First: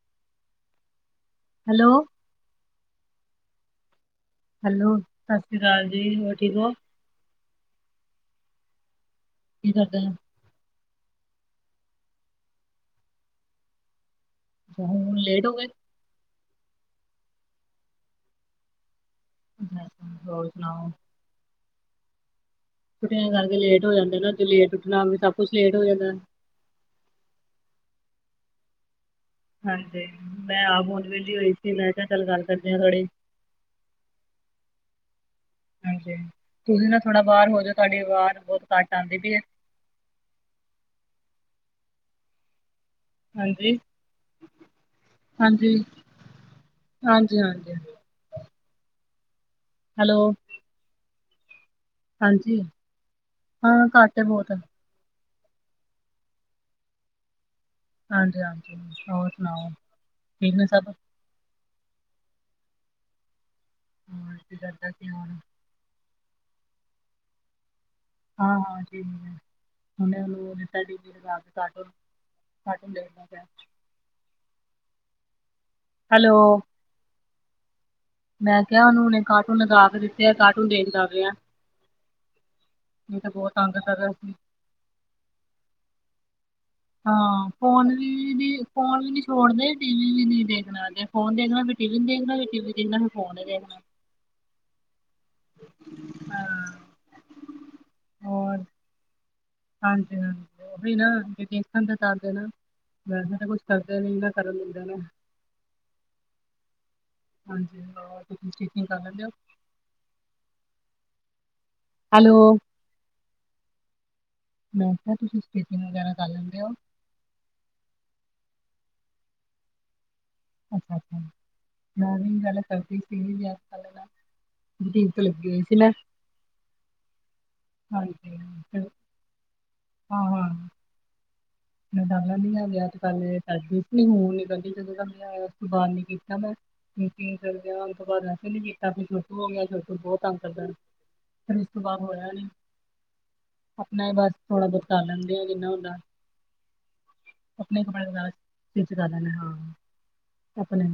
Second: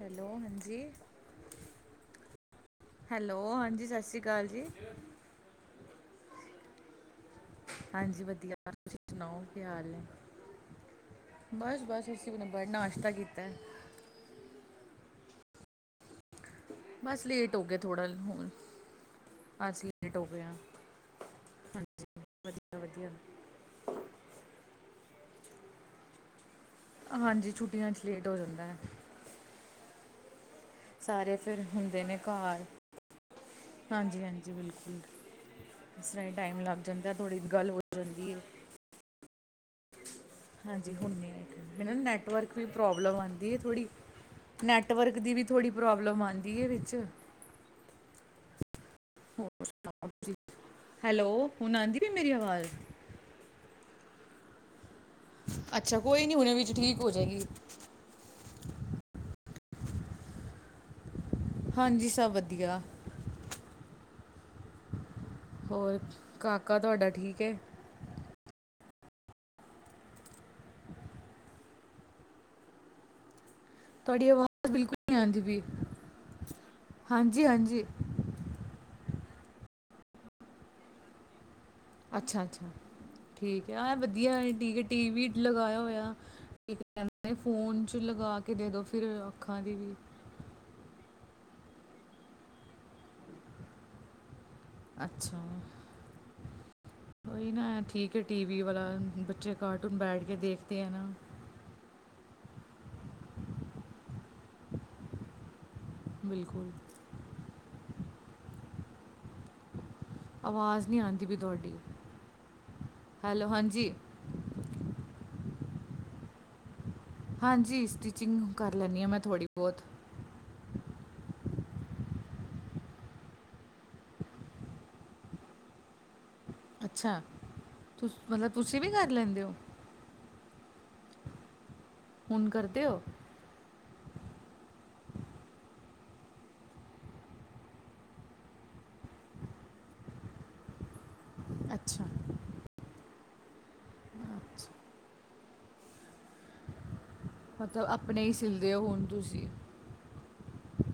Hello, ਹਾਂਜੀ। Hello. Hello ਹਾਂਜੀ, ਸਤਿ ਸ਼੍ਰੀ ਅਕਾਲ ਜੀ ਹੈਲੋ, ਸਤਿ ਸ਼੍ਰੀ ਅਕਾਲ ਜੀ ਹੋਰ ਠੀਕ ਓ? ਹਾਂਜੀ, ਵਧੀਆ ਤੁਸੀਂ ਸੁਣਾਓ ਕੀ ਹਾਲ ਕਰਦੇ ਐ? ਹੋ? ਬਸ ਬਸ ਅਸੀਂ ਵੀ ਹੁਣ ਨਾਸ਼ਤਾ ਕੀਤਾ। ਅੱਛਾ ਹੁਣ ਲੇਟ ਹੋਗੇ। ਬਸ ਲੇਟ ਹੋਗੇ ਥੋੜ੍ਹਾ ਹੁਣ ਅੱਛਾ ਅਸੀਂ ਅੱਛਾ, ਲੇਟ ਹੋਗੇ ਹੋਰ ਆ। ਸੁਣਾਓ ਹਾਂਜੀ, [inaudible] ਛੁੱਟੀਆਂ ਕਰਕੇ ਲੇਟ ਹੋ ਜਾਂਦਾ ਨਾ ਜੇ ਲੇਟ ਉੱਠਣਾ ਹੋਵੇ ਸਭ ਕੁਛ ਲੇਟ ਹੋ ਜਾਂਦਾ। ਹਾਂਜੀ, ਛੁੱਟੀਆਂ ਚ ਲੇਟ ਹੋ ਜਾਂਦਾ। ਹਾਂਜੀ, ਮੈਂ ਆਪ ਹੁਣ ਸਾਰੇ ਵਿਹਲੀ ਹੋਈ ਫਿਰ ਸੀ। ਮੈਂ ਕਿਹਾ ਚੱਲ ਗੱਲ ਕਰਦੇ ਆ ਥੋੜੀ। ਹਾਂਜੀ-ਹਾਂਜੀ, ਬਿਲਕੁਲ ਇਸ ਹਾਂਜੀ ਤਰਾਂ ਹੀ ਟਾਈਮ ਲੱਗ ਤੁਸੀਂ ਨਾ ਜਾਂਦਾ ਥੋੜਾ ਥੋੜ੍ਹੀ ਬਾਹਰ ਗੱਲ ਜਾਓ ਹੋ ਤੁਹਾਡੀ ਜਾਂਦੀ ਐ। ਆਵਾਜ਼ ਬਹੁਤ ਘੱਟ ਆਂਦੀ ਪਈ ਏ। ਹਾਂਜੀ, ਹੁਣ ਨੀ ਆਏਗੀ ਮੈਨੂੰ ਨਾ ਨੈਟਵਰਕ ਦੀ ਪ੍ਰੋਬਲਮ ਆਂਦੀ ਐ ਹਾਂਜੀ ਥੋੜ੍ਹੀ। ਨੈਟਵਰਕ ਦੀ ਵੀ ਥੋੜੀ ਹਾਂਜੀ ਪ੍ਰੋਬਲਮ ਆਂਦੀ ਏ ਵਿੱਚ। ਹਾਂਜੀ, ਹਾਂਜੀ। [inaudible] ਹੋਰ ਸੁਣਾਓ ਹੈਲੋ ਤੁਸੀਂ ਹੈਲੋ, ਹੁਣ ਆਂਦੀ ਹਾਂਜੀ, ਹਾਂ ਘੱਟ ਐ ਬੋਤ। ਅੱਛਾ, ਕੋਈ ਨੀ ਹੁਣੇ ਵਿੱਚ ਠੀਕ ਹੋਜੇਗੀ। ਹਾਂਜੀ, ਹਾਂਜੀ, ਹੋਰ ਸੁਣਾਓ ਠੀਕ ਨੇ ਸਭ? ਹਾਂਜੀ ਸਭ ਵਧੀਆ। [inaudible] ਹੋਰ ਕਾਕਾ ਤੁਹਾਡਾ ਠੀਕ ਏ? ਹਾਂ ਹਾ [unintelligible] [inaudible] ਤੁਹਾਡੀ ਆਵਾਜ਼ ਬਿਲਕੁਲ ਨੀ ਆਦੀ ਪਈ। ਹੈਲੋ, ਹਾਂਜੀ ਹਾਂਜੀ ਮੈਂ ਕਿਹਾ ਉਹਨੂੰ ਹੁਣੇ ਕਾਰਟੂਨ ਲਗਾ ਕੇ ਦਿੱਤੇ ਆ ਕਾਰਟੂਨ ਦੇਖਦਾ ਪਿਆ। ਅੱਛਾ-ਅੱਛਾ, ਨਹੀਂ ਤਾਂ ਬਹੁਤ ਠੀਕ ਤੰਗ ਐ ਆ ਕਰ ਰਿਹਾ ਸੀ ਵਧੀਆ ਟੀ ਵੀ ਲਗਾਇਆ ਹੋਇਆ। ਠੀਕ ਕਹਿੰਦੇ ਹਾਂ ਫੋਨ 'ਚ ਲਗਾ ਕੇ ਵੀ ਦੇ ਦਿਉ ਫੋਨ ਫਿਰ ਵੀ ਨੀ ਅੱਖਾਂ ਛੋੜਦੇ ਦੀ ਟੀ ਵੀ ਵੀ ਨੀ ਦੇਖਣਾ ਅੱਜ। ਫੋਨ ਦੇਖਣਾ ਫਿਰ ਟੀ ਵੀ ਟੀ ਦੇਖਣਾ ਵੀ ਟੀ ਵੀ ਦੇਖਣਾ ਫਿਰ ਨੀ ਫੋਨ ਦੇਖਣਾ। ਅੱਛਾ ਜੀ। ਹਾਂ ਠੀਕ ਐ ਹੋਰ ਟੀਵੀ ਵਾਲਾ ਬੱਚੇ ਕਾਰਟੂਨ ਹਾਂਜੀ ਬੈਠ ਕੇ ਹਾਂਜੀ ਦੇਖਦੇ ਐ ਉਹੀ ਨਾ। [unintelligible] ਵੈਸੇ ਤਾਂ ਕੁਛ ਕਰਦੇ ਨੀ ਨਾਂ ਕਰਨ ਦਿੰਦੇ ਨੇ, ਬਿਲਕੁਲ [inaudible] ਆਵਾਜ਼ ਨੀ ਆਦੀ ਪਈ ਤੁਹਾਡੀ। ਹੈਲੋ ਹੈਲੋ ਹਾਂਜੀ [unintelligible] ਹਾਂਜੀ ਸਟਿਚਿੰਗ ਕਰ ਲੈਂਦੀ ਆ ਮੈਂ ਥੋੜ੍ਹੀ ਬੋਤ। [inaudible] [unintelligible] ਮੈਂ ਅੱਛਾ, ਹਾਂਜੀ ਮਤਲਬ ਤੁਸੀਂ ਫਿਰ- ਵੀ ਕਰ ਲੈਦੇ ਔ? ਹਾਂ, ਹਾਂ। ਹੁਣ ਕਰਦੇ ਹੋ [inaudible] [unintelligible] ਤੋਂ ਬਾਅਦ [unintelligible] ਨੀ ਕੀਤਾ [unintelligible] ਛੋਟੂ ਹੋ ਗਿਆ ਛੋਟੂ ਬੋਤ ਤੰਗ ਕਰਦਾ ਏ। ਫਿਰ ਇਸ ਤੋਂ ਬਾਦ ਅੱਛਾ ਹੋਇਆ ਨੀ, ਆਪਣਾ ਏ ਬਸ, ਥੋੜਾ ਬੋਤ ਕਰ ਲੈਦੇ ਆ ਜਿੰਨਾ ਹੁੰਦਾ। ਮਤਲਬ ਕੱਪੜੇ ਆਪਣੇ ਵਗੈਰਾ ਈ ਸਿਲਦੇ ਔ ਸਟਿਚ ਹਣ ਕਰ ਲੈਣੇ ਤੁਸੀਂ, ਹਾਂ ਆਪਣੇ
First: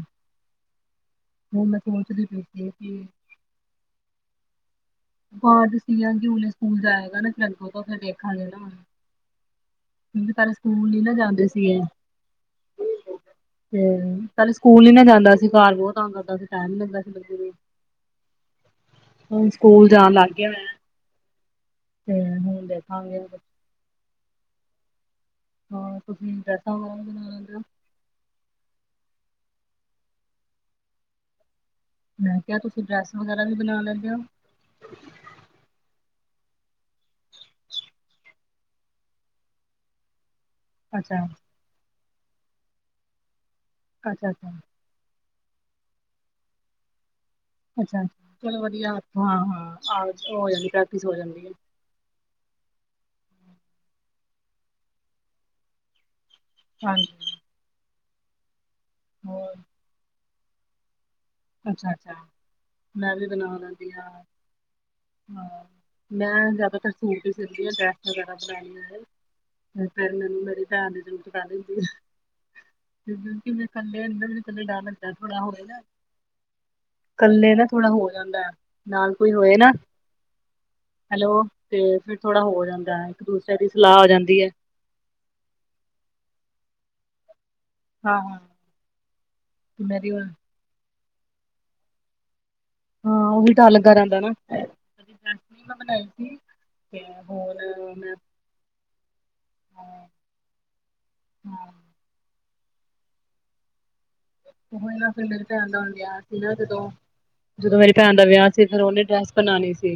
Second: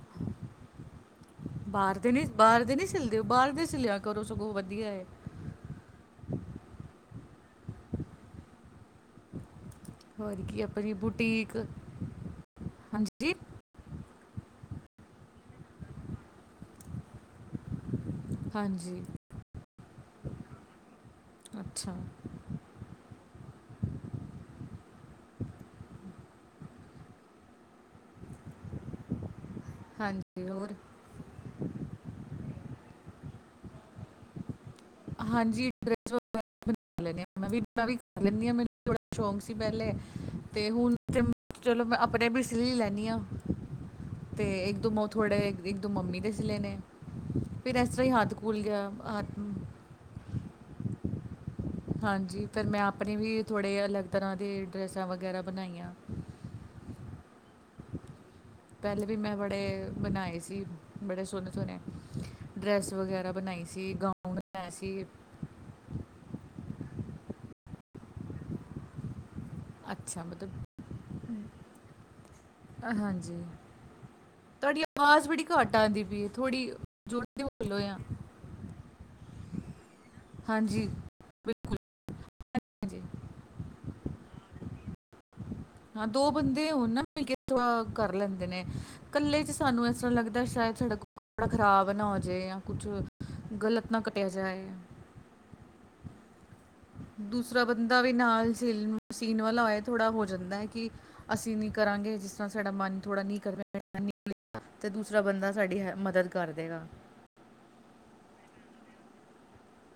ਹੁਣ ਮੈਂ ਬਾਰ ਦੇ ਨੀ ਸੋਚਦੀ ਪਈ ਬਾਰ ਸੀ ਦੇ ਨੀ ਕਿ ਸਿਲਦੇਓ ਬਾਹਰ ਦੇ ਸਿਲਿਆ ਕਰੋ ਸਗੋਂ ਵਧੀਆ ਏ। ਬਾਦ ਸੀਲਾਗੀ ਹੁਨੇ ਸਕੂਲ ਜਾਏਗਾ ਨਾ ਫਿਰ ਅੱਗੋਂ ਤੋਂ ਫਿਰ ਦੇਖਾਂਗੇ ਨਾ। [unintelligible] ਹੋਰ ਪਹਿਲਾ ਕੀ ਸਕੂਲ ਆਪਣੀ ਨੀ ਨਾ ਜਾਂਦੇ ਬੁਟੀਕ ਸੀ ਏ। ਹਾਂਜੀ, ਤੇ ਪਹਿਲੇ ਸਕੂਲ ਨੀ ਨਾ ਜਾਂਦਾ ਸੀ, ਘਰ ਬੋਤ ਤੰਗ ਕਰਦਾ ਸੀ ਟੈਮ ਨੀ ਲਗਦਾ ਸੀ ਬੱਚੇ ਨੂੰ ਹਾਂਜੀ। ਸਕੂਲ ਜਾਣ ਲੱਗ ਗਿਆ ਵੇ, ਅੱਛਾ ਹੂੰ ਹੁਣ ਦੇਖਾਂਗੇ। [inaudible] ਹਾਂ, ਤੁਸੀਂ ਡਰੈਸਾਂ [unintelligible] ਹਾਂਜੀ, ਹੋਰ? ਮੈਂ ਕਿਆ ਤੁਸੀਂ ਡਰੈਸ ਵਗੈਰਾ ਵੀ ਬਣਾ ਲੈਂਦੇ ਓ? ਹਾਂਜੀ [unintelligible] ਲੈਨੀ ਆ ਆਪਣਾ ਮੈਂ ਵੀ ਮੈਂ ਵੀ ਕਰ ਲੈਂਨੀ ਆਂ ਮੈਨੂੰ ਬੜਾ ਸ਼ੌਕ ਸੀ ਪਹਿਲੇ। ਤੇ ਹੁਣ ਅੱਛਾ ਚਲੋ ਮੈਂ ਆਪਨੇ ਵੀ ਸਿਲੀ ਲੈਂਨੀ ਆਂ ਅੱਛਾ ਤੇ ਅੱਛਾ ਇੱਕ ਦੋ ਮੌਤ ਥੋੜੇ ਇੱਕ ਦੋ ਮੰਮੀ ਦੇ ਸਿਲੇ ਨੇ, ਫਿਰ ਏਸ ਤਰਾ ਈ ਹੱਥ ਖੁਲ ਗਿਆ। ਹੱਥ ਹਾਂ-ਹਾਂ, ਆ ਹੋ ਜਾਂਦੀ ਪ੍ਰੈਕਟਿਸ ਹੋ ਜਾਂਦੀ ਐ। ਹਾਂਜੀ, ਫਿਰ ਮੈਂ ਆਪਣੇ ਵੀ ਥੋੜੇ ਅਲੱਗ ਤਰਾ ਦੇ ਡਰੈਸਾਂ ਵਗੈਰਾ ਬਣਾਈਆਂ। ਹਾਂਜੀ। ਪਹਿਲੇ ਵੀ ਮੈਂ ਹੋਰ ਬੜੇ ਬਨਾਏ ਸੀ, ਬੜੇ ਸੋਹਨੇ ਅੱਛਾ ਅੱਛਾ ਡਰੈਸ ਮੈਂ ਵੀ ਵਗੈਰਾ ਬਣਾ ਬਨਾਈ ਲੈਂਦੀ ਸੀ, ਹਾਂ ਗਾਊਨ [unintelligible] ਸੀ। ਹਾਂ, ਮੈਂ ਜ਼ਿਆਦਾਤਰ ਸੂਟ ਵੀ ਸਿਲਦੀ ਆ, ਡਰੈਸਾ ਵਗੈਰਾ ਬਣਾਈਆਂ ਨੇ। ਫੇਰ ਅੱਛਾ ਮੈਨੂੰ ਮੇਰੀ ਮਤਲਬ ਭੈਣ ਦੀ ਜ਼ਰੂਰਤ ਪੈ ਜਾਂਦੀ ਐ। ਹਾਂਜੀ ਕਿਤੇ ਕੱਲੇ ਅੰਦਰ ਨੇ ਕੱਲੇ ਤੁਹਾਡੀ ਡਰ ਲੱਗਦੇ ਆਵਾਜ਼ ਥੋੜਾ ਬੜੀ ਹੋਵੇ ਘੱਟ ਨਾ। ਆਉਂਦੀ ਪਈ ਹੈ ਥੋੜੀ ਜ਼ੋਰ ਦੀ ਕੱਲੇ ਨਾ ਬੋਲੋ ਥੋੜਾ ਆ ਹੋ ਜਾਂਦਾ ਐ ਨਾਲ ਕੋਈ ਹੋਏ ਨਾ। ਹਾਂਜੀ ਹੈਲੋ, ਬਿਲਕੁਲ ਤੇ ਫੇਰ ਥੋੜਾ ਹੋ ਹਾਂਜੀ ਜਾਂਦਾ ਇੱਕ ਦੂਸਰੇ ਦੀ ਸਲਾਹ ਹੋ ਜਾਂਦੀ ਐ। ਹਾਂ ਦੋ ਬੰਦੇ ਓਹਨਾ ਦੇ ਕਿਥੋ ਆ, ਕਰ ਹਾਂ ਹਾਂ ਲੈਂਦੇ ਨੇ, ਕੱਲੇ ਚ ਸਾਨੂੰ ਇਸ ਮੇਰੀ ਤਰ੍ਹਾਂ ਹਾਂ ਲੱਗਦਾ ਸ਼ਾਇਦ ਸਾਡਾ ਕ, ਕੱਪੜਾ ਖਰਾਬ ਨਾ ਹੋ ਜੇ। ਕੁਛ, ਉਹੀ ਡਰ ਗਲਤ ਲੱਗਾ ਨਾ ਰਹਿੰਦਾ ਕੱਟਿਆ ਜਾਏ। [unintelligible] ਬਣਾਈ ਸੀ, ਤੇ ਹੋਰ ਦਾ ਵੀ ਮੈਂ ਨਾਲ ਸਿਲਮਾ ਸੀਨ ਵਾਲਾ ਹੋਏ ਥੋੜਾ ਹੋ ਜਾਂਦਾ ਹੈ ਕੀ, ਅਸੀਂ ਨੀ ਕਰਾਂਗੇ ਜਿਸ ਤਰ੍ਹਾਂ ਸਾਡਾ ਮਨ ਥੋੜਾ ਨਹੀਂ ਕਰ ਰਿਆ। [unintelligible] ਤੇ ਉਹੀ ਨਾ ਦੂਸਰਾ ਫਿਰ ਮੇਰੀ ਬੰਦਾ ਭੈਣ ਦਾ ਸਾਡੀ ਹੁਣ ਹੈ ਵਿਆਹ ਮਦਦ ਸੀ ਕਰ ਨਾ ਰਿਆ, ਜਦੋਂ ਜਦੋਂ ਮੇਰੀ ਭੈਣ ਦਾ ਵਿਆਹ ਸੀ ਫਿਰ ਉਹਨੇ ਡਰੈਸ ਬਣਾਉਣੀ ਸੀ,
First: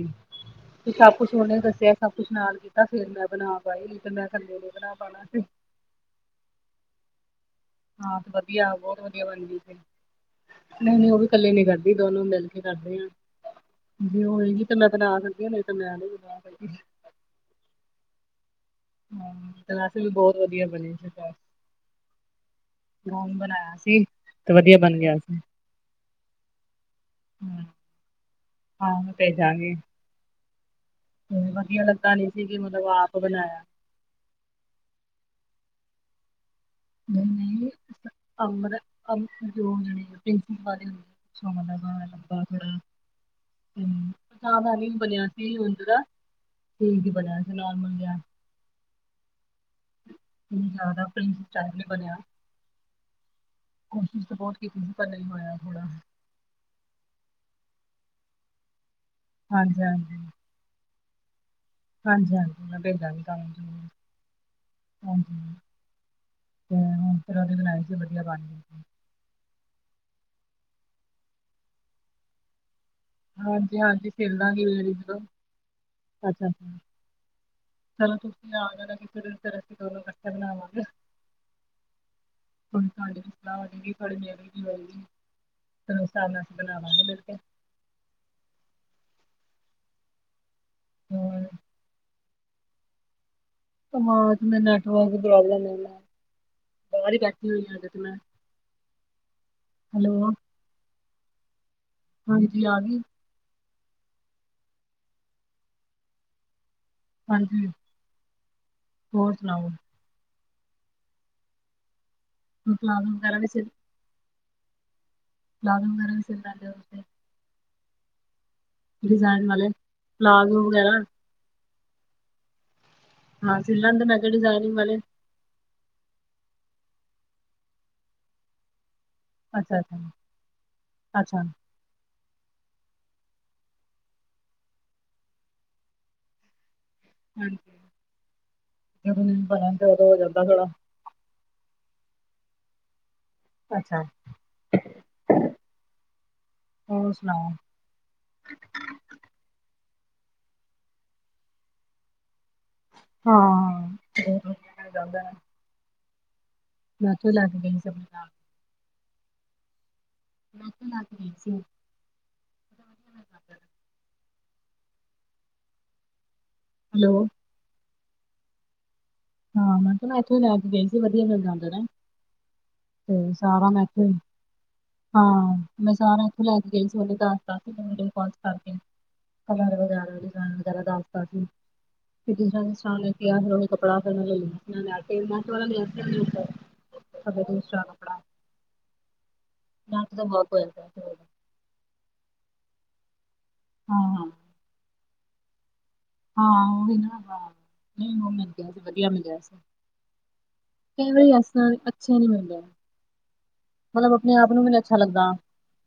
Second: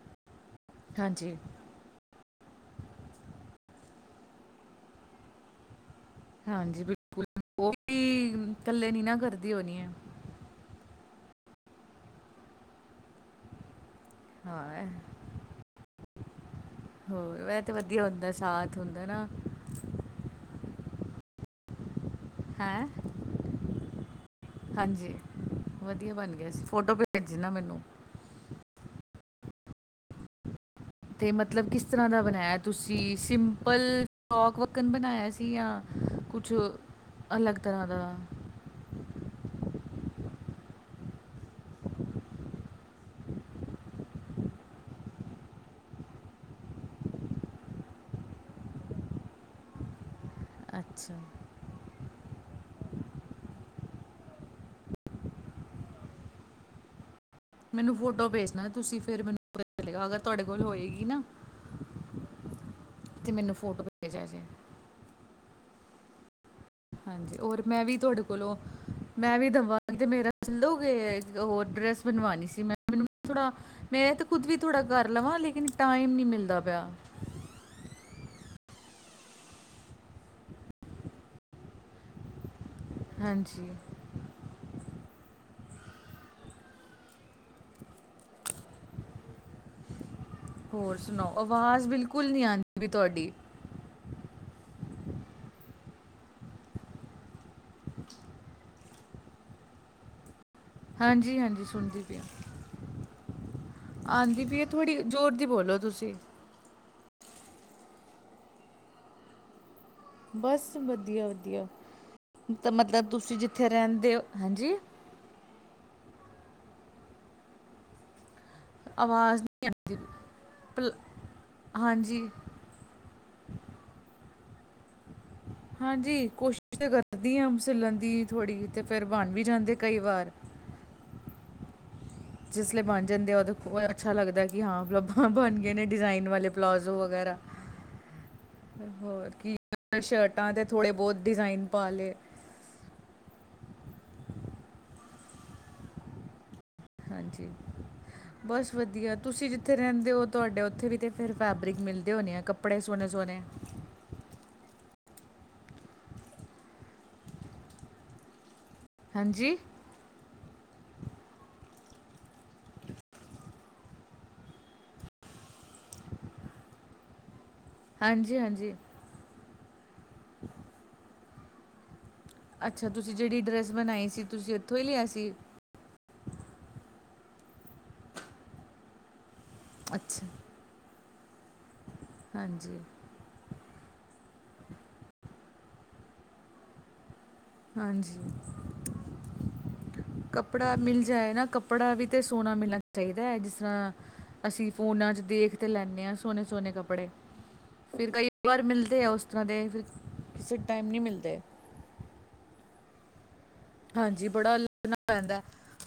ਤੇ ਸਭ ਕੁਛ ਹਾਂਜੀ ਉਹਨੇ ਦੱਸਿਆ ਸਭ ਕੁਛ ਨਾਲ ਕੀਤਾ ਫੇਰ ਮੈਂ ਬਣਾ ਪਾਈ ਤੇ ਮੈਂ ਇਕੱਲੇ ਨੀ ਬਣਾ ਪਾਣਾ ਸੀ ਹਾਂਜੀ ਬਿਲਕੁਲ ਉਹ ਹਾਂ ਤੇ ਵੀ, ਵਧੀਆ ਕੱਲੇ ਨੀ ਨਾ ਕਰਦੀ ਹੋ ਨੀ ਏ। ਨਈ-ਨਈ ਓ ਵੀ ਕੱਲੇ ਨੀ ਕਰਦੀ ਦੋਨੋ ਮਿਲ ਕੇ ਕਰਦੇ ਆ ਜੇ ਉਹ ਹੋਏਗੀ ਤੇ ਹਾਂ ਮੈਂ ਬਣਾ ਦਿੰਦੀ ਮੈਂ ਨਈ ਨਾ ਕਰਦੀ ਹੋਰ ਵੈਹੇ ਤੇ ਵਦੀਆ ਹੁੰਦਾ ਐ ਸਾਥ। ਹੁੰਦਾ ਨਾ ਹਾਂ [unintelligible] ਵੀ ਬਹੁਤ ਵਧੀਆ ਬਣੇ ਹੈਂ। ਹੋਮ ਬਣਾਇਆ ਸੀ। ਤੇ ਵਧੀਆ ਬਣ ਹਾਂਜੀ, ਗਿਆ ਸੀ ਵਧੀਆ ਬਣ ਗਿਆ ਸੀ ਫੋਟੋ ਭੇਜਨਾ ਮੈਨੂੰ। ਹਾਂ, ਭੇਜਾਂਗੀ। ਤੇ ਮਤਲਬ ਕਿਸ ਤਰਾ ਲੱਗਾ ਦਾ ਨੀ ਸੀ ਬਣਾਇਆ ਕਿ ਮਤਲਬ ਤੁਸੀਂ ਆਪ ਬਣਾਇਆ ਸਿੰਪਲ ਓਕ ਵਕਨ ਬਣਾਇਆ ਸੀ ਯਾਂ ਕੁਛ ਨਹੀਂ ਅਲੱਗ ਨਹੀਂ ਤਰਾਂ ਦਾ। ਅਮਰ ਅਮ ਜੋ ਜਏ ਪ੍ਰਿੰਸੀਪਲ ਹੁੰਦੇ ਸ ਲ ਲੰਬਾ ਥੋੜਾ, ਹੂੰ [unintelligible] ਬਣਿਆ ਸੀ ਉਝ ਦਾ। ਠੀਕ ਹੀ ਬਣਿਆ ਸੀ ਨੋਰਮਲ ਜਿਹਾ। ਮੈਨੂੰ ਜ਼ਿਆਦਾ ਅੱਛਾ ਪਈ। ਚੰਗਾ ਨੀ ਬਣਿਆ, ਕੋਸ਼ਿਸ਼ ਤਾਂ ਬਹੁਤ ਕੀਤੀ ਸੀ, ਪਰ ਨਹੀ ਹੋਇਆ ਥੋੜਾ। ਮੈਨੂੰ ਫੋਟੋ ਭੇਜਣਾ ਤੁਸੀ ਫਿਰ ਮੈਨੂੰ ਪਤਾ ਹਾਂਜੀ ਚਲੇਗਾ, ਅਗਰ ਤੁਹਾਡੇ ਕੋਲ ਹੋਏਗੀ ਨਾ। ਹਾਂਜੀ-ਹਾਂਜੀ ਮੈਂ ਭੇਜ ਦਾਗੀ ਤੇ ਮੈਨੂੰ ਫੋਟੋ ਤੁਹਾਨੂੰ, ਭੇਜਿਆ ਜੇ ਹਾਂਜੀ। ਤੇ ਹੁਣ ਫਿਰ ਹਾਂਜੀ, ਉਹਦੇ ਔਰ ਬਣਾਈ ਮੈਂ ਸੀ ਵੀ ਤੁਹਾਡੇ ਵਧੀਆ ਬਣ ਕੋਲੋ ਗਈ ਸੀ ਮੈਂ ਵੀ ਦਵਾਂ ਤੇ ਮੇਰੇ ਵੀ ਸਿਲ ਦੋਗੇ, ਹੋਰ ਡਰੈਸ ਬਣਵਾਉਣੀ ਸੀ ਮੈ ਮੈਨੂੰ ਥੋੜਾ ਹਾਂਜੀ ਹਾਂਜੀ ਮੈਂ ਤੇ ਖੁਦ ਵੀ ਸਿਲਦਾਂਗੀ ਥੋੜਾ ਮੇਰੀ ਕਰ ਜਦੋਂ ਲਵਾ ਲੇਕਿਨ ਟਾਈਮ ਨਹੀਂ ਅੱਛਾ, ਮਿਲਦਾ ਪਿਆ ਚਲੋ ਤੁਸੀਂ ਆ ਜਾਣਾ ਕਿਸੇ ਦਿਨ, ਫਿਰ ਅਸੀਂ ਦੋਨੋ ਇੱਕਠੇ ਬਣਾਵਾਂਗੇ। ਜਦੋ ਤੁਹਾਡੀ ਵੀ ਸਲਾਹ ਹਾਂਜੀ ਹੋਜੂਗੀ। ਹਾਂਜੀ-ਹਾਂਜੀ, ਕੋਈ ਨੀ, ਫਿਰ ਉਸ ਹਿਸਾਬ ਨਾਲ ਅਸੀਂ ਬਣਾਵਾਂਗੇ ਮਿਲ ਕੇ। ਹੋਰ ਸੁਣਾਓ, ਆਵਾਜ਼ ਬਿਲਕੁਲ ਨੀ ਆਉਦੀ ਤੁਹਾਡੀ। ਆਵਾਜ਼ ਮੇਰੇ ਨੈੱਟਵਰਕ ਦੀ ਪ੍ਰੋਬਲਮ ਏ ਨਾ। ਅਵਾਜ਼ ਕੱਟ ਹੋਈ ਜਾ ਰਹੀ ਮੈਮ, ਹੈਲੋ, ਹਾਂਜੀ-ਹਾਂਜੀ ਸੁਣਦੀ ਪਈ, ਹਾਂਜੀ ਆ ਗਈ। ਆਂਦੀ ਪਈ ਏ, ਥੋੜ੍ਹੀ ਜ਼ੋਰ ਦੀ ਬੋਲੋ ਤੁਸੀਂ। ਹਾਂਜੀ, ਹੋਰ ਸੁਣਾਓ? ਬਸ ਵਧੀਆ ਵਧੀਆ, ਇਹਦਾ ਮਤਲਬ ਪਲਾਜ਼ੋ ਤੁਸੀਂ ਵਗੈਰਾ ਵੀ ਜਿੱਥੇ ਰਹਿੰਦੇ ਔ, ਹਾਂਜੀ। ਫਰਾਕ ਵਗੈਰਾ ਵੀ ਸੀ ਲੈਂਦੇ ਹੋ ਤੁਸੀਂ? [inaudible] ਆਵਾਜ਼ ਡਿਜ਼ਾਇਨ ਵਾਲੇ, ਨਹੀਂ ਫਲਾਗ ਆਉਂਦੀ। ਭਲ- ਵਗੈਰਾ। ਹਾਂਜੀ। ਹਾਂ ਸੀ ਲੈਂਦੇ ਮੈਂ ਕਿਹਾ ਡਿਜਾਇਨਿੰਗ ਵਾਲੇ? ਹਾਂਜੀ ਕੋਸ਼ਿਸ਼ ਤਾਂ ਕਰਦੀ ਆ ਸਿਲਣ ਦੀ। ਥੋੜ੍ਹੀ ਤੇ ਫਿਰ ਬਣ ਵੀ ਜਾਂਦੇ ਅੱਛਾ ਅੱਛਾ ਕਈ ਵਾਰ। ਅੱਛਾ। ਜਿਸਲੇ ਬਣ ਜਾਂਦੇ ਆ ਉਹਦੇ ਉਹ ਅੱਛਾ ਲੱਗਦਾ ਕਿ ਹਾਂ ਬਣ ਗਏ ਨੇ ਡਿਜ਼ਾਇਨ ਵਾਲੇ। ਪਲਾਜ਼ੋ ਵਗੈਰਾ। ਹਾਂਜੀ ਜਦੋਂ ਹੋਰ ਨਹੀਂ ਕੀ ਬਣਨ ਤੇ ਉਦੋਂ ਹੋ ਜਾਂਦਾ ਸ਼ਰਟਾਂ ਤੇ ਥੋੜਾ ਥੋੜੇ ਬਹੁਤ ਡਿਜ਼ਾਇਨ ਪਾ ਲਏ। ਅੱਛਾ। ਹੋਰ ਹਾਂਜੀ। ਸੁਣਾਓ ਬਸ ਵਧੀਆ, ਤੁਸੀਂ ਜਿੱਥੇ ਰਹਿੰਦੇ ਹੋ ਤੁਹਾਡੇ ਉੱਥੇ ਵੀ ਤਾਂ ਫਿਰ ਫੈਬਰਿਕ ਮਿਲਦੇ ਹੋਣੇ ਆ ਕੱਪ। ਹਾਂ [inaudible] ਮੈਂ ਉਥੋਂ ਲੈ ਕੇ ਗਈ ਸੀ ਸਭ ਨਾ। ਹਾਂਜੀ? ਮੈਂ ਉਥੋਂ ਲੈ ਕੇ ਗਈ ਸੀ। [inaudible] ਹੈਲੋ ਹਾਂਜੀ ਹਾਂਜੀ। ਹਾਂ ਮੈਂ ਕਿਹਾ ਮੈਂ ਇੱਥੋਂ ਹੀ ਲੈ ਕੇ ਗਏ ਸੀ ਵਧੀਆ ਮਿਲ ਜਾਂਦੇ ਨੇ। ਅੱਛਾ ਤੁਸੀਂ ਜਿਹੜੀ ਡਰੈੱਸ ਬਣਾਈ ਸੀ ਤੁਸੀਂ ਇੱਥੋਂ ਹੀ ਲਿਆ ਹਾਂ ਸੀ। ਮੈਂ ਸਾਰਾ ਇੱਥੋਂ ਲੈ ਕੇ ਗਏ ਸੀ, ਉਹਨੇ ਦੱਸਤਾ ਸੀ ਮੈਨੂੰ ਕੋਲਸ ਕਰਕੇ। [inaudible] ਕਲਰ ਵਗੈਰਾ ਅੱਛਾ ਡਿਜਾਇਨ ਵਗੈਰਾ ਦੱਸਦਾ ਸੀ, ਜਿਸ ਤਰਾਂ ਹਾਂਜੀ ਕਿਸੇ ਨੇ ਕਿਹਾ ਉਹੀ ਕੱਪ [inaudible] ਕੱਪੜਾ ਤੇ ਮੈਂ ਲੈ ਲਿਆ ਸੀ ਮੈਂ ਜਾ ਕੇ, [inaudible] ਦੂਸਰਾ ਕੱਪੜਾ। ਹਾਂਜੀ ਨੈਟ ਦਾ ਵਰਕ ਹੋਇਆ ਕੱਪੜਾ ਪਿਆ ਸੀ ਮਿਲ ਉਹਦਾ। ਜਾਏ ਨਾ ਕੱਪੜਾ ਵੀ ਤੇ ਸੋਹਣਾ ਮਿਲਣਾ ਚਾਹੀਦਾ ਐ। ਹਾਂ ਹਾਂ-ਹਾਂ, ਅਸੀਂ ਫੋਨਾਂ 'ਚ ਦੇਖ ਤੇ ਲੈਣੇ ਆ ਸੋਹਣੇ ਹਾਂ ਸੋਹਣੇ ਹਾਂ ਉਹੀ ਕੱਪੜੇ। ਨਾ ਹਾਂ। ਫਿਰ ਨਹੀਂ ਕਈ ਉਹ ਮਿਲ ਵਾਰ ਗਿਆ ਸੀ ਮਿਲਦੇ ਵਧੀਆ ਆ ਉਸ ਮਿਲਿਆ ਤਰ੍ਹਾਂ ਸੀ। ਦੇ, ਫਿਰ ਕਿਸੇ ਟਾਈਮ ਨੀ ਮਿਲਦੇ। ਸੀ ਨੀ ਮਿਲਦੇ। ਮਤਲਬ ਹਾਂਜੀ ਆਪਣੇ ਆਪ ਬੜਾ ਨੂੰ ਵੀ ਨੀ ਲੱਭਣਾ ਅੱਛਾ ਲੱਗਦਾ। ਪੈਂਦਾ।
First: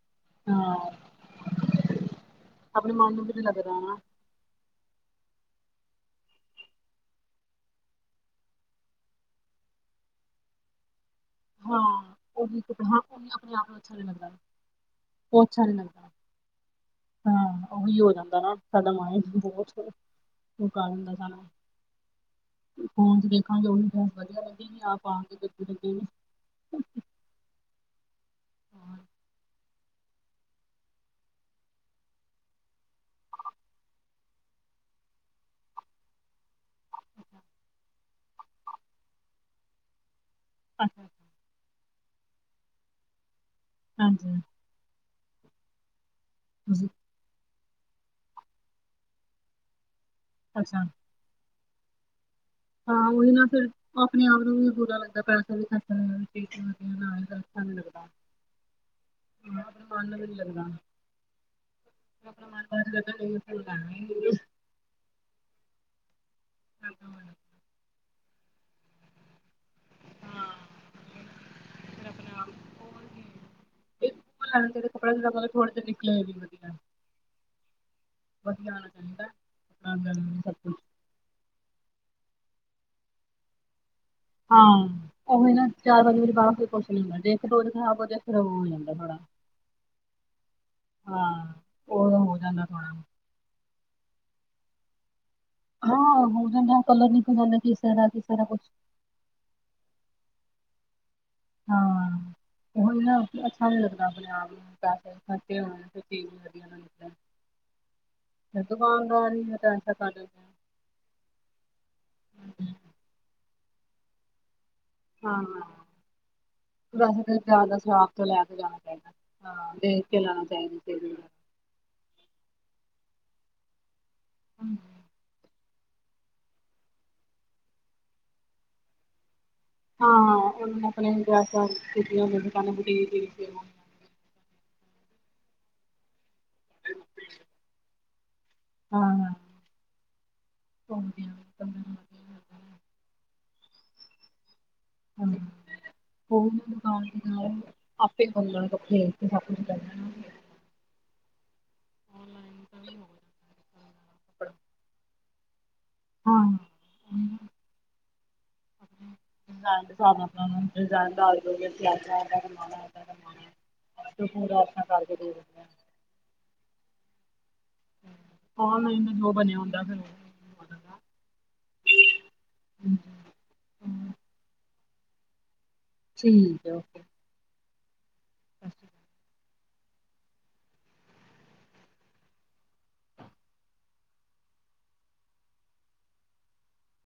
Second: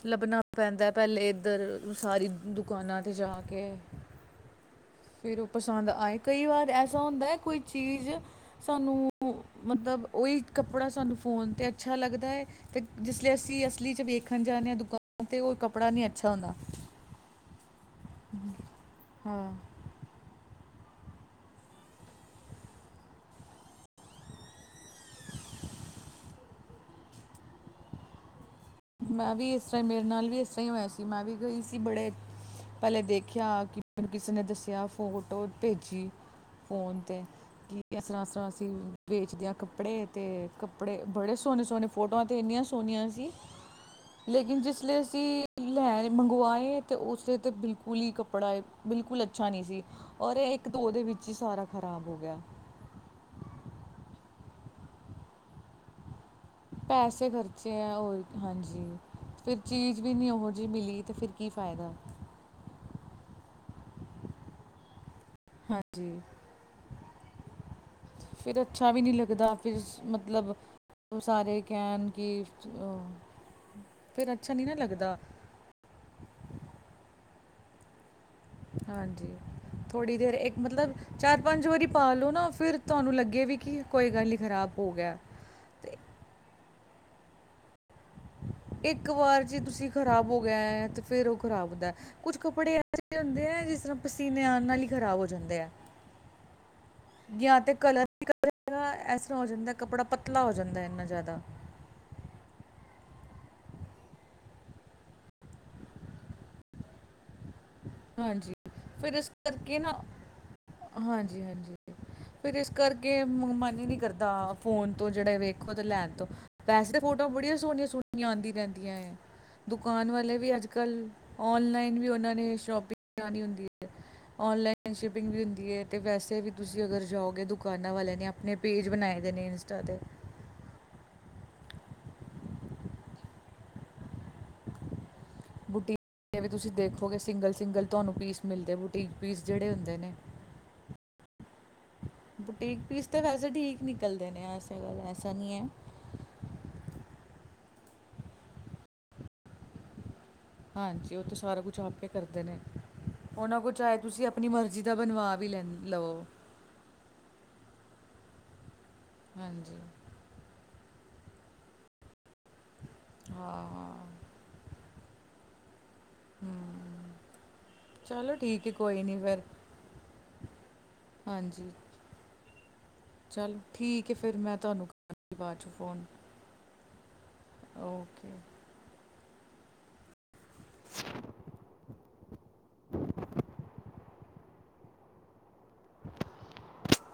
ਲੱਭਣਾ ਪੈਂਦਾ ਹਾਂ। ਪਹਿਲੇ ਇੱਧਰ ਸਾਰੀ ਆਪਣੇ ਦੁਕਾਨਾਂ ਤੇ ਮਨ ਨੂੰ ਜਾ ਵੀ ਨੀ ਕੇ। [inaudible] ਫੇਰ ਉਹ ਪਸੰਦ ਆਏ ਕਈ ਵਾਰ ਐਸਾ ਹੁੰਦਾ ਕੋਈ ਚੀਜ਼। ਸਾਨੂੰ ਅ ਮਤਲਬ ਓਹੀ ਕੱਪੜਾ ਸਾਨੂੰ ਫੋਨ ਤੇ ਅੱਛਾ ਹਾਂ। ਲੱਗਦਾ ਏ। ਉਹੀ ਤੇ ਹਾਂ ਉਹੀ ਜੀਸਲੇ ਆਪਣੇ ਅਸੀਂ ਆਪ ਨੂੰ ਅਸਲੀ ਅੱਛਾ ਚ ਨੀ ਲੱਗਦਾ ਵੇਖਣ ਜਾਨੇ ਆ ਦੁਕਾਨ ਤੇ ਉਹ ਕਪੜਾ ਨੀ ਅੱਛਾ ਹੁੰਦਾ। ਹਾਂ ਉਹੀ ਹੋ ਜਾਂਦਾ ਨਾ ਕਦਮ ਆਏ ਹਾਂ ਬਹੁਤ। [unintelligible] [inaudible] ਮੈਂ ਵੀ ਇਸਰੈ ਮੇਰੇ ਨਾਲ ਵੀ ਇਸੇ ਹੀ ਹੋਇਆ ਸੀ ਮੈਂ ਵੀ ਗਈ ਸੀ ਬੜੇ। ਪੈਲੇ ਦੇਖਿਆ ਕਿ ਮੈਨੂੰ ਕਿਸੇ ਨੇ ਦੱਸਿਆ ਫੋਟੋ ਭੇਜੀ। ਫੋਨ ਤੇ ਕੀ ਐਸ ਤਰ੍ਹਾਂ ਐਸ ਤਰ੍ਹਾਂ ਅਸੀ ਵੇਚਦੇ ਹਾਂ ਕੱਪੜੇ ਤੇ। ਕੱਪੜੇ ਅੱਛਾ ਬੜੇ ਸੋਹਨੇ-ਸੋਹਨੇ ਫੋਟੋਆਂ 'ਤੇ ਐਨੀਆਂ ਸੋਹਣੀਆਂ ਸੀ। ਹਾਂਜੀ। ਲੇਕਿਨ ਜਿਸਲਈ ਅਸੀਂ ਲੈ ਮੰਗਵਾਏ ਤੁਸੀਂ ਤੇ ਉਸੇ ਤੇ ਬਿਲਕੁਲ ਇ ਕਪ। ਕੱਪੜਾ ਬਿਲਕੁਲ ਅੱਛਾ ਨੀ ਸੀ ਔਰ ਏਕ ਅੱਛਾ ਧੋ ਦੇ ਵਿੱਚ ਹੀ ਸਾਰਾ ਖ਼ਰਾਬ ਹੋ ਗਿਆ। ਹਾਂ ਓਹੀ ਨਾ ਫੇਰ ਆਪਣੇ ਆਪ ਨੂੰ ਵੀ ਬੁਰਾ ਲੱਗਦਾ ਪੈਸਾ ਵੀ ਖਰ ਪੈਸੇ ਖਰਚੇ ਐ ਲੱਗਦਾ ਓ ਹਾਂਜੀ। ਫਿਰ ਹਾਂ, ਆਪਣੇ ਚੀਜ਼ ਮਨ ਵੀ ਨੂੰ ਨੀ ਓਹੋ ਲੱਗਦਾ ਜੀ ਮਿਲੀ ਤੇ ਫਿਰ ਕੀ ਫਾਇਦਾ। [unintelligible] ਹਾਂਜੀ। ਫਿਰ ਫਿਰ ਅੱਛਾ ਵੀ ਨੀ ਲੱਗਦਾ ਫਿਰ ਅ ਮਤਲਬ, ਉਹ ਸਾਰੇ ਕਹਿਣ ਕੀ ਆਪਣੇ ਆਪ ਉਹ ਅ ਕੀ ਇੱਕ ਫਿਰ ਉਹ ਅੱਛਾ ਨੀ ਲੈਣਾ ਨਾ ਚਾਹੀਦਾ ਕੱਪੜਾ ਲੱਗਦਾ। [unintelligible] ਵਧੀਆ ਆਉਣਾ ਹਾਂਜੀ। ਚਾਹੀਦਾ ਥੋੜ੍ਹੀ ਦੇਰ ਸਭ ਇੱਕ ਕੁਛ ਮਤਲਬ ਚਾਰ ਪੰਜ ਵਾਰੀ ਪਾਲੋ ਨਾ ਫਿਰ ਤੁਹਾਨੂੰ ਲੱਗੇ ਵੀ ਕਿ ਕੋਈ ਗੱਲ ਨੀ ਹਾਂ ਖ਼ਰਾਬ ਹੋ ਗਿਆ। ਤੇ [unintelligible] ਜਾਂਦਾ ਇੱਕ ਥੋੜਾ ਵਾਰ ਜੀ ਤੁਸੀਂ ਖ਼ਰਾਬ ਹੋ ਗਿਆ ਐ ਤੇ ਫੇਰ ਹਾਂ ਉਹ ਖ਼ਰਾਬ ਹੁੰਦਾ। ਉਹ ਕੁਛ ਹੋ ਜਾਂਦਾ ਕੱਪੜੇ ਥੋੜਾ ਐਸੇ ਹੁੰਦੇ ਐ ਜਿਸ ਤਰ੍ਹਾਂ ਪਸੀਨੇ ਆਣ ਨਾਲ ਈ ਖਰਾਬ ਹੋ ਜਾਂਦੇ ਐ। ਹਾਂ, ਹੋ ਜਾਂਦਾ ਕਲਰ ਨੀ ਪਸੰਦ ਤੇ ਕਿਸੇ ਕਲਰ ਦਾ ਵੀ ਕਿਸੇ ਦਾ ਕਲਰ ਕੁਛ। [unintelligible] ਹੋ ਜਾਂਦਾ ਕੱਪੜਾ ਪਤਲਾ ਹੋ ਜਾਂਦਾ ਇੰਨਾ ਜ਼ਿਆਦਾ। ਹਾਂ। ਹੁਣ ਅੱਛਾ ਨੀ ਲੱਗਦਾ ਪਿਆ ਹਾਂਜੀ ਫਿਰ ਇਸ ਕਰਕੇ ਨਾ [unintelligible] [unintelligible] ਹਾਂਜੀ ਹਾਂਜੀ, ਫਿਰ ਇਸ ਕਰਕੇ ਮ ਮਨ ਈ ਨੀ ਕਰਦਾ ਫੋਨ ਤੋਂ ਜਿਹੜਾ ਹਾਂ ਏ ਹਾਂ ਵੇਖੋ ਤੇ ਲੈਣ ਤੋ ਵੈਸੇ ਫੋਟੋਆਂ ਤਾਂ ਬੜੀਆਂ ਜ਼ਿਆਦਾ ਸ਼ਰਾਬ ਤੋਂ ਸੋਹਣੀਆਂ-ਸੋਹਣੀਆਂ ਲੈ ਆਂਦੀ ਕੇ ਜਾਣਾ ਰਹਿੰਦੀਆਂ ਚਾਹੀਦਾ ਐ। ਹਾਂ ਦੇਖ ਦੁਕਾਨ ਕੇ ਵਾਲੇ ਲੈਣਾ ਵੀ ਚਾਹੀਦਾ ਚੀਜ਼ ਅੱਜ-ਕੱਲ੍ਹ। ਵਗੈਰਾ ਔਨਲਾਈਨ ਵੀ ਉਹਨਾਂ ਨੇ ਸ਼ੋਪਿੰਗ [unintelligible] ਹੁੰਦੀ ਏ, ਔਨਲਾਈਨ ਸ਼ਿਪਿੰਗ ਵੀ ਹੁੰਦੀ ਏ। ਤੇ ਵੈਸੇ ਵੀ ਤੁਸੀਂ ਅਗਰ ਜਾਓਗੇ ਦੁਕਾਨਾਂ ਵਾਲਿਆਂ ਨੇ ਆਪਣੇ ਪੇਜ ਬਣਾਏ ਦੇ ਨੇ। ਤੇ ਹਾਂ [unintelligible] ਬੁਟੀਕ ਦੇ ਵੀ ਤੁਸੀਂ ਦੇਖੋਗੇ ਸਿੰਗਲ-ਸਿੰਗਲ ਤੁਹਾਨੂੰ ਪੀਸ ਮਿਲਦੇ ਬੁਟੀਕ ਹਾਂ ਪੀਸ ਜਿਹੜੇ ਹੁੰਦੇ ਨੇ। [inaudible] ਬੁਟੀਕ ਪੀਸ ਤਾਂ ਵੈਸੇ ਠੀਕ ਨਿਕਲਦੇ ਨੇ ਐਸੇ ਗੱਲ ਐਸਾ ਨੀ ਐ। [inaudible] ਹਾਂਜੀ ਓ ਤੇ ਸਾਰਾ ਕੁ ਛ ਆਪੇ ਕਰਦੇ ਨੇ ਔਨਲਾਈਨ ਤਾਂ ਵੀ ਹੋ ਉਹਨਾਂ ਕੋਲ ਚਾਹੇ ਜਾਂਦਾ ਤੁਸੀਂ ਆਪਣੀ ਕੱਪੜਾ ਮਰਜ਼ੀ ਦਾ ਬਣਵਾ ਵੀ ਲੈ ਲੋ। ਹਾਂ। ਹਾਂਜੀ [inaudible] ਹਾਂ। [inaudible] ਹਮ ਚਲੋ ਠੀਕ ਏ ਕੋਈ ਔਨਲਾਈਨ ਨੀ ਜੋ ਫਿਰ ਬਣਿਆ ਹੁੰਦਾ ਫਿਰ ਹੋ ਜਾਂਦਾ। ਹਾਂਜੀ। ਚੱਲ ਠੀਕ ਐ ਫਿਰ ਮੈਂ ਤੁਹਾਨੂੰ ਕਰਦੀ ਆ ਬਾ ਚੋ ਫੋਨ। ਠੀਕ ਐ। ਓਕੇ। [inaudible] [inaudible]